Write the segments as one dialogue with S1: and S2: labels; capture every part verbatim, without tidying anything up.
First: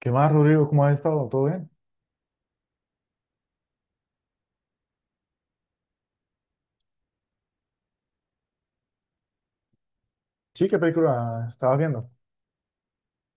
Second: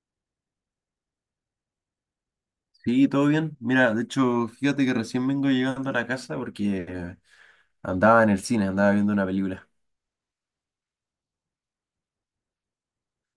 S1: ¿Qué más, Rodrigo? ¿Cómo has estado? ¿Todo bien?
S2: Sí, todo bien. Mira, de hecho, fíjate que recién vengo llegando a la casa porque andaba en el cine, andaba viendo una película.
S1: Sí, ¿qué película estabas viendo?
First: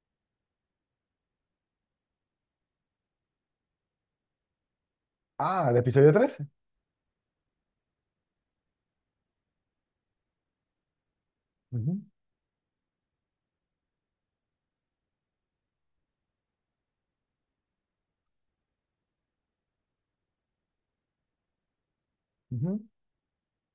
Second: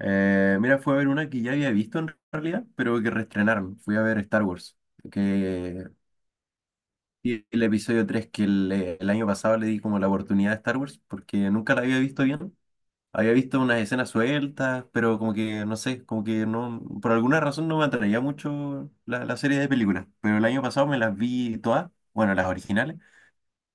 S2: Eh, mira, fui a ver una que ya había visto en realidad, pero que reestrenaron. Fui a ver Star Wars,
S1: Ah, el
S2: que
S1: episodio trece.
S2: y el episodio tres, que el, eh, el año pasado le di como la oportunidad a Star Wars, porque nunca la había
S1: Ujú,
S2: visto bien. Había visto unas escenas sueltas, pero como que, no sé, como que no, por alguna razón no me atraía mucho la, la serie de películas. Pero el año pasado me las vi todas, bueno, las
S1: ujú.
S2: originales.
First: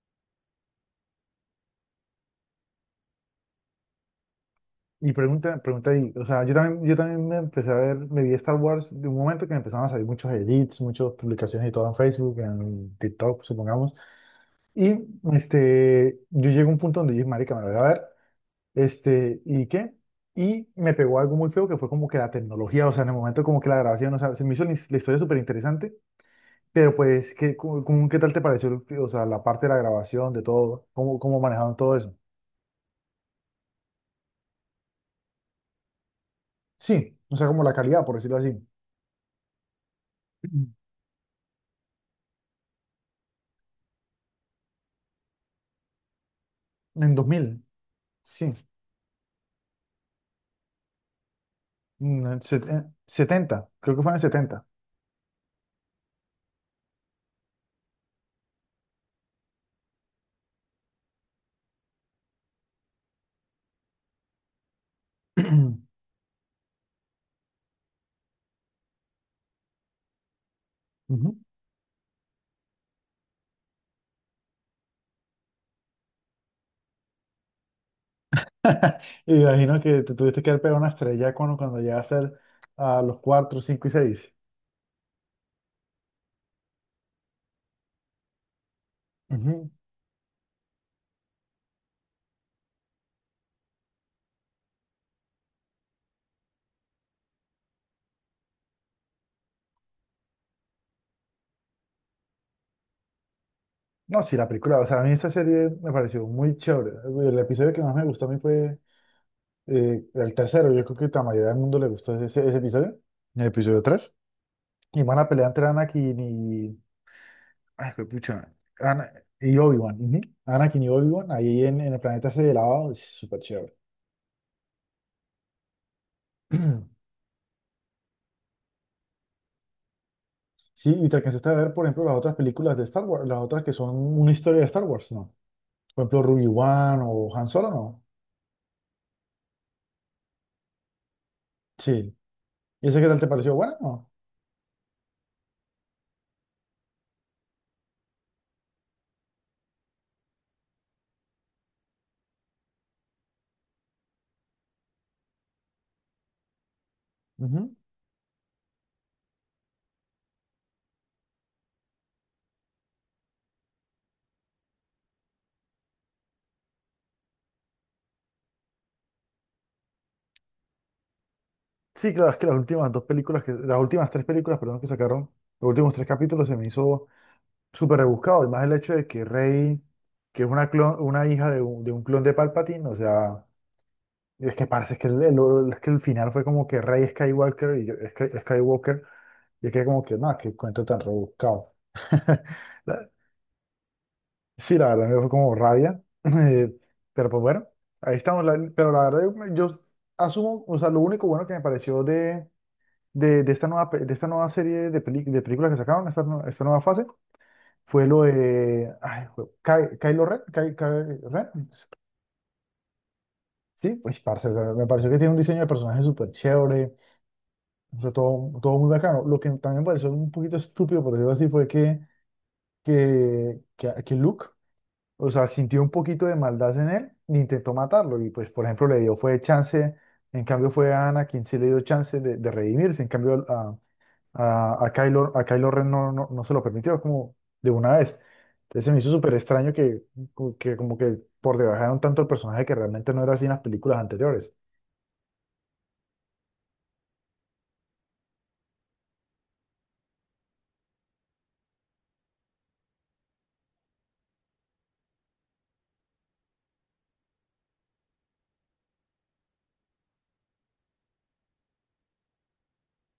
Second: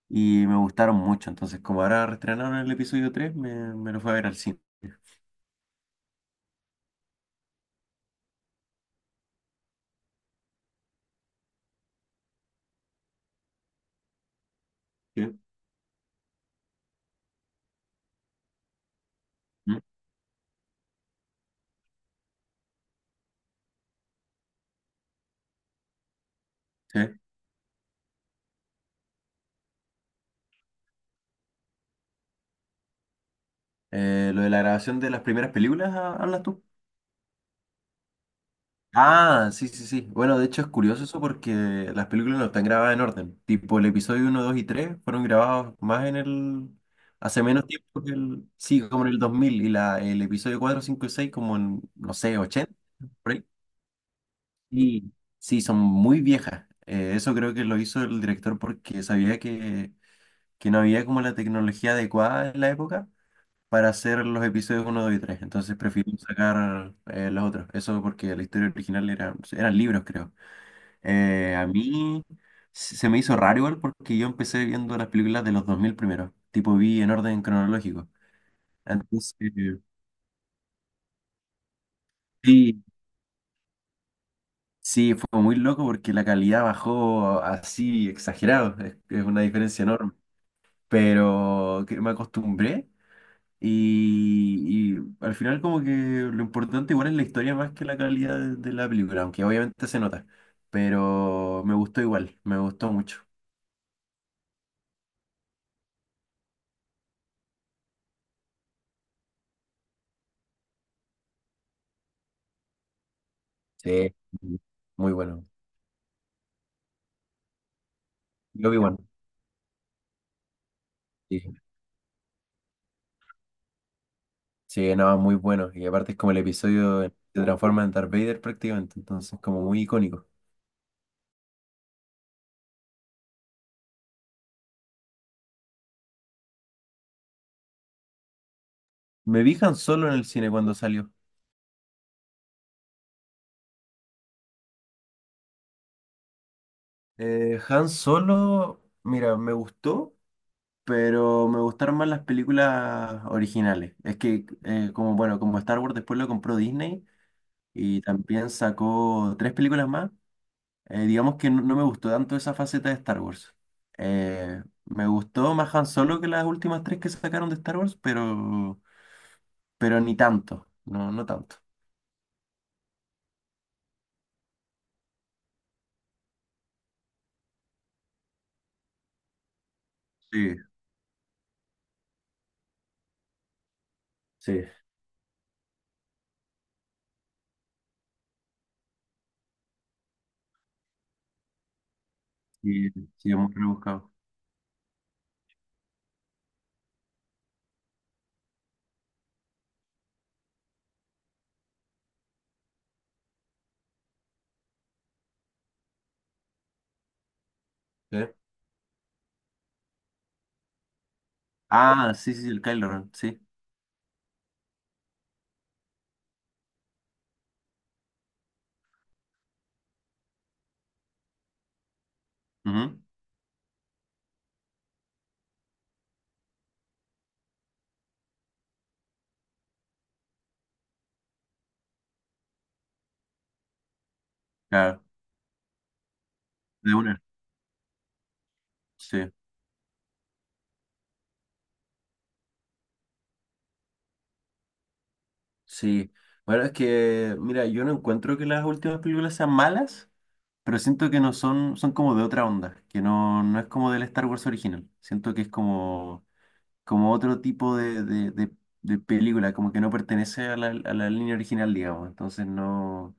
S2: Y me gustaron mucho. Entonces, como ahora reestrenaron el episodio tres, me, me lo fui a ver al cine.
S1: Y pregunta, pregunta ahí, o sea, yo también, yo también me empecé a ver, me vi Star Wars de un momento que me empezaron a salir muchos edits, muchas publicaciones y todo en Facebook, en TikTok, supongamos. Y
S2: Sí.
S1: este, yo llegué a un punto donde dije, marica, me lo voy a ver. Este, ¿y
S2: Mm,
S1: qué? Y me pegó algo muy feo que fue como que la tecnología, o sea, en el momento como que la grabación, o sea, se me hizo la la historia súper interesante. Pero
S2: sí.
S1: pues, ¿qué, cómo- cómo- qué tal te pareció, o sea, la parte de la grabación, de todo? ¿Cómo, cómo manejaron todo eso?
S2: Eh, lo de la grabación de las primeras películas, ah, ¿hablas tú?
S1: Sí, o sea, como la calidad, por decirlo así.
S2: Ah, sí, sí, sí. Bueno, de hecho es curioso eso porque las películas no están grabadas en orden. Tipo, el episodio uno dos y tres fueron grabados más en el...
S1: En
S2: Hace
S1: dos mil,
S2: menos tiempo que el...
S1: sí.
S2: Sí, como en el dos mil y la, el episodio cuatro cinco y seis como en, no
S1: Mm,
S2: sé,
S1: en set-
S2: ochenta
S1: en
S2: por ahí.
S1: setenta, creo que fue en el setenta.
S2: Sí, sí, son muy viejas. Eh, eso creo que lo hizo el director porque sabía que que no había como la tecnología adecuada en la época para hacer los episodios uno dos y tres. Entonces prefiero sacar, eh, los otros. Eso porque la historia original era, eran libros, creo.
S1: Ujú.
S2: Eh, a mí se se me hizo raro igual porque yo empecé viendo las películas de los dos mil primero. Tipo, vi en orden cronológico.
S1: Y
S2: Entonces,
S1: me imagino que te tuviste que haber pegado una estrella cuando, cuando llegaste al-
S2: sí,
S1: a los cuatro cinco y seis.
S2: sí, fue muy loco porque la calidad bajó así exagerado. Es, es una
S1: Ujú.
S2: diferencia enorme. Pero que me acostumbré. Y, y al final como que lo importante igual es la historia más que la calidad de, de la película, aunque obviamente se nota, pero me gustó igual, me gustó mucho.
S1: No, sí, la película, o sea, a mí esa serie me pareció muy chévere. El episodio que más me gustó a mí fue, Eh, el tercero, yo creo que la mayoría del mundo le gustó ese, ese episodio, el episodio tres.
S2: Sí,
S1: Y
S2: muy
S1: van a
S2: bueno.
S1: pelear entre Anakin y... Ay, qué pucha.
S2: Yo vi bueno.
S1: Ana- y Obi-Wan. Ujú. Anakin y Obi-Wan,
S2: Sí,
S1: ahí en, en el planeta ese de lava, es súper chévere.
S2: sí, no, muy bueno. Y aparte es como el episodio en- que se transforma en Darth Vader prácticamente, entonces como muy icónico.
S1: Sí, y te alcanzaste a ver, por ejemplo, las otras películas de Star Wars, las otras que son una historia de Star Wars, ¿no? Por ejemplo, Ruby One o Han Solo, ¿no?
S2: Me vi Han Solo en el cine cuando salió.
S1: Sí. ¿Y ese qué tal te pareció? ¿Buena, o
S2: Eh, Han Solo, mira, me gustó, pero me gustaron más las películas originales. Es que, eh, como bueno, como Star Wars después lo compró Disney
S1: no? Ujú.
S2: y también sacó tres películas más, eh, digamos que no, no me gustó tanto esa faceta de Star Wars. Eh, me gustó más Han Solo que las últimas tres que sacaron de Star Wars, pero, pero ni tanto, no, no tanto.
S1: Sí, claro, es que las últimas dos películas, que, las últimas tres películas, perdón, que sacaron, los últimos tres capítulos se me hizo súper rebuscado, y más el hecho de que Rey, que es
S2: Sí,
S1: una, clon- una hija de un, de un clon de Palpatine, o sea, es
S2: sí,
S1: que parece que el, el- es que el final fue como que Rey Skywalker y yo, Sky- Skywalker, y es que como que, no, qué cuento tan rebuscado.
S2: sí,
S1: La-
S2: sí, es muy rebuscado.
S1: Sí, la verdad me fue como rabia, eh, pero pues bueno, ahí estamos, la- pero la verdad yo, yo asumo, o sea, lo único bueno que me pareció de, de, de esta nueva, pe- de esta nueva serie de, peli- de películas que sacaron, esta, nue- esta nueva fase, fue
S2: Sí.
S1: lo de ay, jue- Ky- Kylo Ren, Ky- Ky- Ren,
S2: Ah, sí, sí, sí, el Kylo Ren, sí.
S1: sí, pues parce, o sea, me pareció que tiene un diseño de personaje súper chévere, o sea, todo, todo muy bacano. Lo que también me pareció un poquito estúpido, por decirlo así, fue que,
S2: Ujú,
S1: que, que, que Luke, o sea, sintió un poquito de maldad en él e intentó matarlo, y pues, por ejemplo, le dio, fue chance, en cambio fue a Ana quien sí le dio chance de, de redimirse, en cambio a, A, a
S2: claro,
S1: Kylo, a Kylo Ren no, no, no se lo
S2: de
S1: permitió,
S2: una,
S1: como de una vez. Entonces se me hizo
S2: sí.
S1: súper extraño que, como que como que por debajaron tanto el personaje que realmente no era así en las películas anteriores.
S2: Sí, bueno, es que, mira, yo no encuentro que las últimas películas sean malas, pero siento que no son, son como de otra onda, que no, no es como del Star Wars original. Siento que es como, como otro tipo de, de, de- de película, como que no pertenece a la, a la línea original, digamos. Entonces no,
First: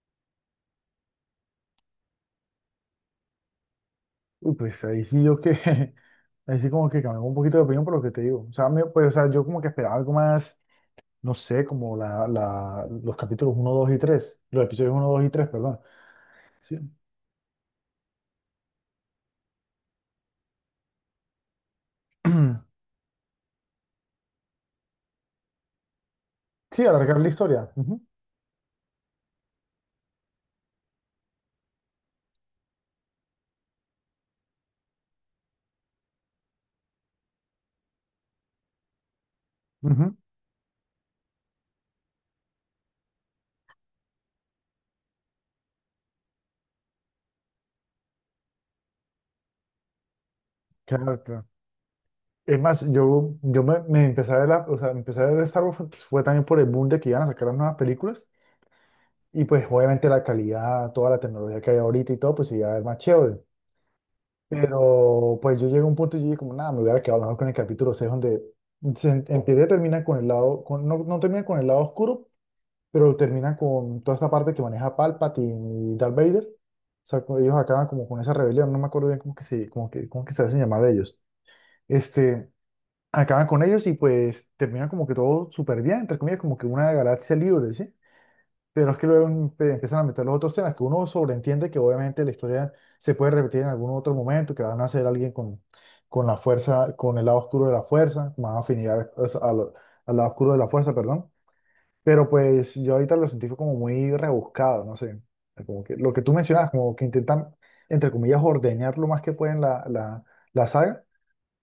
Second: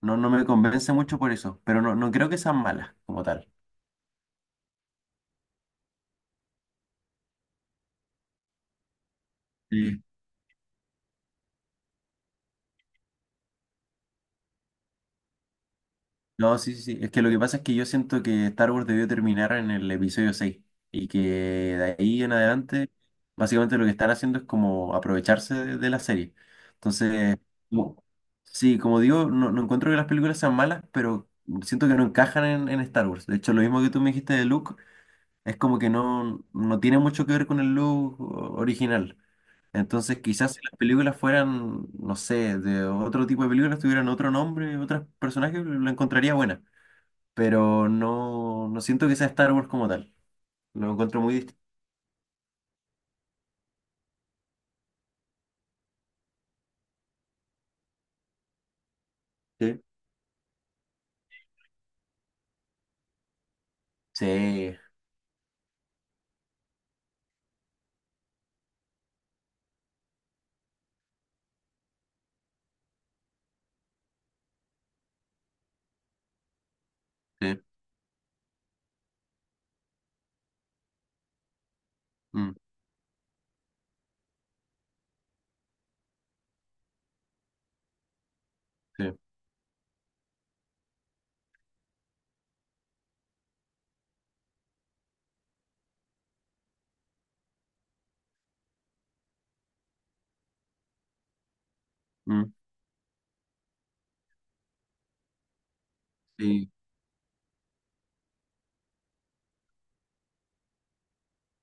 S2: no, no me convence mucho por eso, pero no, no creo que sean malas como tal.
S1: Uy, pues ahí sí yo que, ahí sí como que cambié un poquito de opinión por lo que te digo. O sea, me- pues, o sea, yo como que esperaba algo más, no sé, como la, la, los capítulos uno dos y tres los episodios uno dos y tres, perdón.
S2: No, sí,
S1: Sí,
S2: sí, sí. Es que lo que pasa es que yo siento que Star Wars debió terminar en el episodio seis y que de ahí en adelante, básicamente lo que están haciendo es como aprovecharse de, de la serie.
S1: sí, alargar la
S2: Entonces,
S1: historia. Ujú,
S2: como- sí, como digo, no, no encuentro que las películas sean malas, pero siento que no encajan en, en Star Wars. De hecho, lo mismo que tú me dijiste de Luke, es como que no, no tiene mucho que ver con el Luke o- original.
S1: ujú.
S2: Entonces, quizás si las películas fueran, no sé, de otro tipo de películas, tuvieran otro nombre, otros personajes, lo encontraría buena, pero no, no siento que sea Star Wars como tal. Lo encuentro
S1: Claro,
S2: muy
S1: claro.
S2: distinto.
S1: Es más, yo, yo me, me empecé a ver la, o sea, empecé a ver Star Wars fue, fue también por el boom de que iban a sacar las nuevas películas y pues
S2: Sí,
S1: obviamente la calidad, toda la tecnología que hay ahorita y todo, pues iba a ver más chévere.
S2: sí,
S1: Pero pues yo llegué a un punto y yo dije como, nada, me hubiera quedado mejor con el capítulo seis donde se, en en teoría termina con el lado, con, no, no termina con el lado oscuro, pero termina con toda esta parte que maneja Palpatine y Darth Vader. O sea, como ellos
S2: sí,
S1: acaban como con esa rebelión, no me acuerdo bien cómo que se, como que, cómo que se hacen llamar ellos. Este,
S2: mm,
S1: acaban con ellos y pues terminan como que todo súper bien, entre comillas, como que una galaxia libre, ¿sí? Pero es que
S2: sí,
S1: luego empe- empiezan a meter los otros temas, que uno sobreentiende que obviamente la historia se puede repetir en algún otro momento, que van a ser alguien con, con la fuerza, con el lado oscuro de la fuerza, más afinidad, o sea, al, al lado oscuro de la fuerza, perdón. Pero
S2: mm,
S1: pues yo ahorita lo sentí fue como muy rebuscado, no sé. Como que lo que tú mencionas,
S2: sí,
S1: como que intentan, entre comillas, ordeñar lo más que pueden la, la, la saga,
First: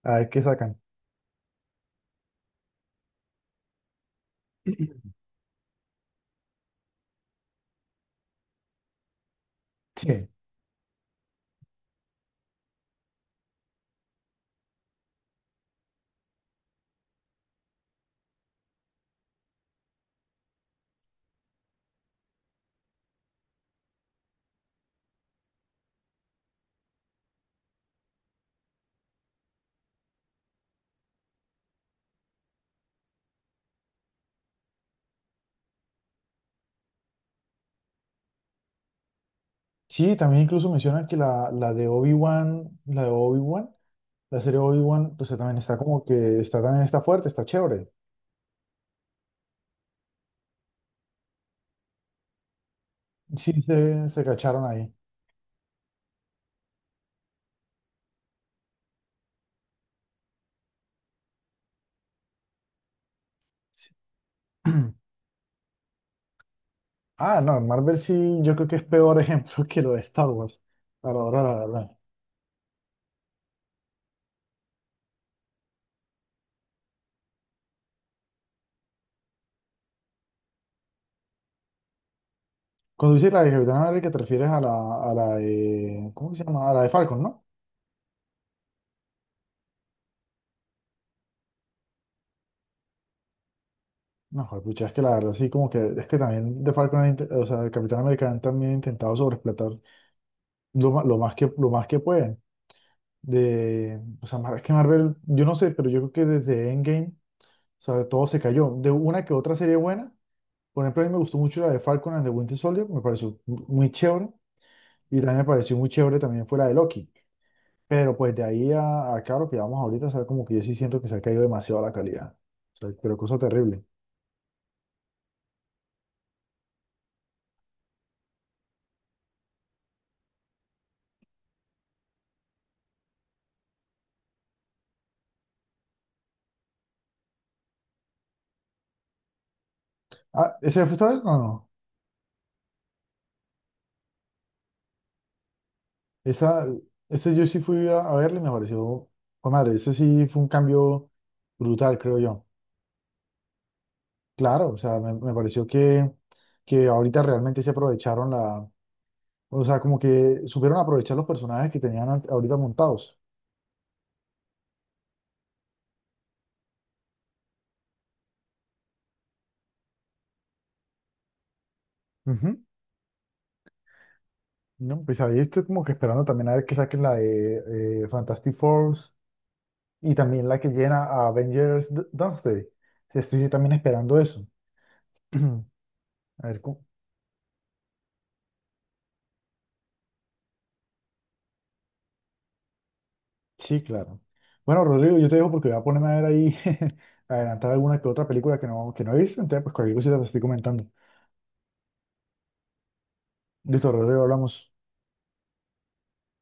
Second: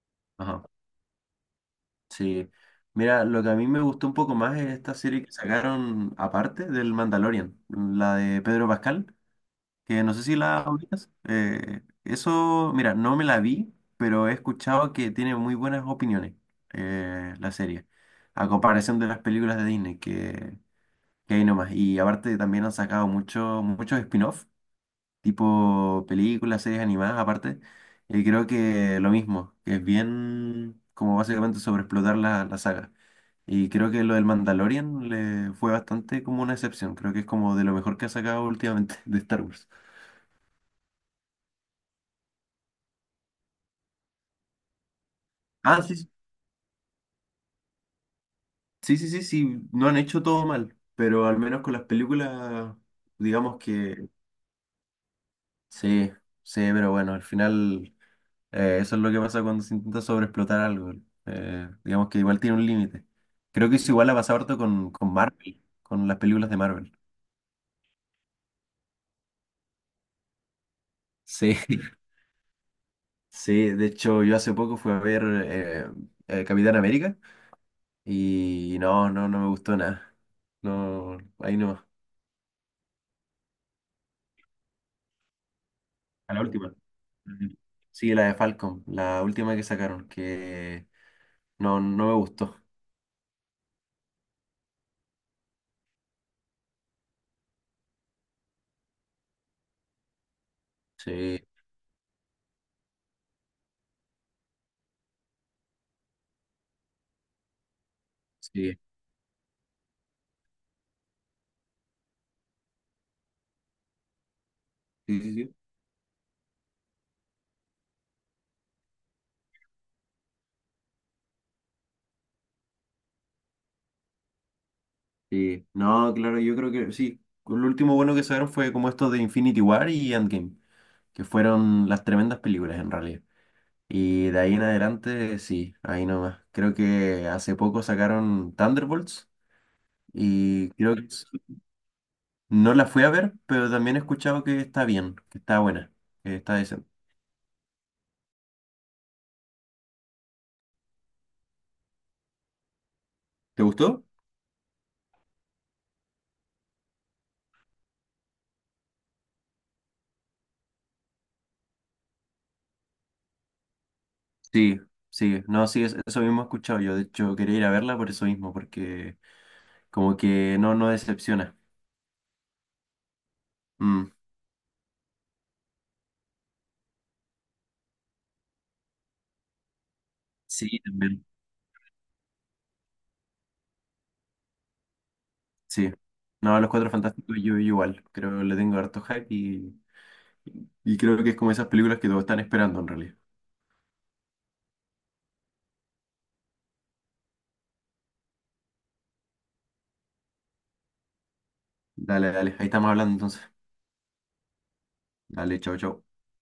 S1: a ver qué
S2: ajá,
S1: sacan.
S2: sí. Mira, lo que a mí me gustó un poco más es esta serie que sacaron aparte del Mandalorian, la de Pedro Pascal, que no sé
S1: Sí.
S2: si la ubicas. Eh, eso, mira, no me la vi, pero he escuchado que tiene muy buenas opiniones, eh, la serie, a comparación de las películas de Disney, que Que hay nomás. Y aparte también han sacado mucho, muchos spin-off, tipo películas, series animadas, aparte. Y creo que lo mismo, que es bien como básicamente sobreexplotar la, la saga. Y creo que lo del Mandalorian le fue bastante como una excepción. Creo que es como de lo mejor que ha sacado últimamente de Star Wars.
S1: Sí, también incluso mencionan que la, la de Obi-Wan, la de Obi-Wan, la serie Obi-Wan, pues también está
S2: Ah,
S1: como
S2: sí,
S1: que está también está fuerte, está chévere.
S2: sí, sí, sí, sí, no han hecho todo mal, pero al menos con las películas,
S1: Sí,
S2: digamos
S1: se,
S2: que
S1: se cacharon ahí.
S2: sí, sí, pero bueno, al final. Eh, eso es lo que pasa cuando se intenta sobreexplotar algo. Eh, digamos que igual tiene un límite. Creo que eso igual ha pasado harto con, con Marvel, con las películas de Marvel.
S1: Ah, no, Marvel sí, yo creo que es peor ejemplo que lo de Star Wars. Para ahora, la
S2: Sí.
S1: verdad.
S2: Sí, de hecho yo hace poco fui a ver eh, eh, Capitán América y no, no, no me gustó nada. No, ahí no.
S1: Cuando dices la de Capitán América, te refieres a la, a la de, ¿cómo
S2: A la
S1: se llama?
S2: última.
S1: A la de Falcon, ¿no?
S2: Ujú. Sí, la de Falcon, la última que sacaron, que no, no me gustó.
S1: No, pucha, es que la verdad sí, como que, es que también de Falcon, han inte- o sea, de Capitán América han también intentado sobreexplotar lo, ma- lo más
S2: Sí,
S1: que, lo más que pueden. De, o sea, Mar- es que Marvel, yo no sé, pero yo creo que desde Endgame, o sea, todo se cayó.
S2: sí,
S1: De una que otra serie buena, por ejemplo, a mí me gustó mucho la de Falcon and the Winter Soldier, me pareció mu- muy chévere, y
S2: sí, sí,
S1: también me
S2: sí.
S1: pareció muy chévere también fue la de Loki. Pero pues de ahí a, a acá lo que vamos ahorita, o sea, como que yo sí siento que se ha caído demasiado la calidad. O sea, pero cosa terrible.
S2: Sí, no, claro, yo creo que sí. Lo último bueno que sacaron fue como esto de Infinity War y Endgame, que fueron las tremendas películas en realidad. Y de ahí en adelante, sí, ahí nomás. Creo que hace poco sacaron Thunderbolts
S1: Ah,
S2: y
S1: ¿ese fue
S2: creo que
S1: esta vez?
S2: es-
S1: No, no.
S2: no la fui a ver, pero también he escuchado que está bien, que está buena, que está
S1: Esa,
S2: decente.
S1: ese yo sí fui a, a verle y me pareció, oh, madre, ese sí fue un cambio brutal, creo yo.
S2: ¿Te gustó?
S1: Claro, o sea, me, me pareció que, que ahorita realmente se aprovecharon la, o sea, como que supieron aprovechar los personajes que tenían ant- ahorita montados.
S2: Sí, sí, no, sí, es- eso mismo he escuchado yo. De hecho, quería ir a verla por eso mismo, porque como que no, no decepciona.
S1: Ujú.
S2: Mm,
S1: ¿No? Pues ahí estoy como que esperando también a ver que saquen la de eh, Fantastic Four y también la que
S2: sí,
S1: llena
S2: también.
S1: a Avengers D- Doomsday. Estoy también esperando eso.
S2: Sí.
S1: A
S2: No,
S1: ver,
S2: Los
S1: cómo-
S2: Cuatro Fantásticos yo igual. Creo que le tengo harto hype y, y creo que es como esas películas que todos están esperando en realidad.
S1: sí, claro. Bueno, Rodrigo, yo te dejo porque voy a ponerme a ver ahí, a adelantar alguna que otra película que no, que no he visto, entonces pues cualquier cosa te estoy comentando.
S2: Dale, dale. Ahí estamos hablando entonces.
S1: Listo, Rodrigo, hablamos.
S2: Dale, chao, chao.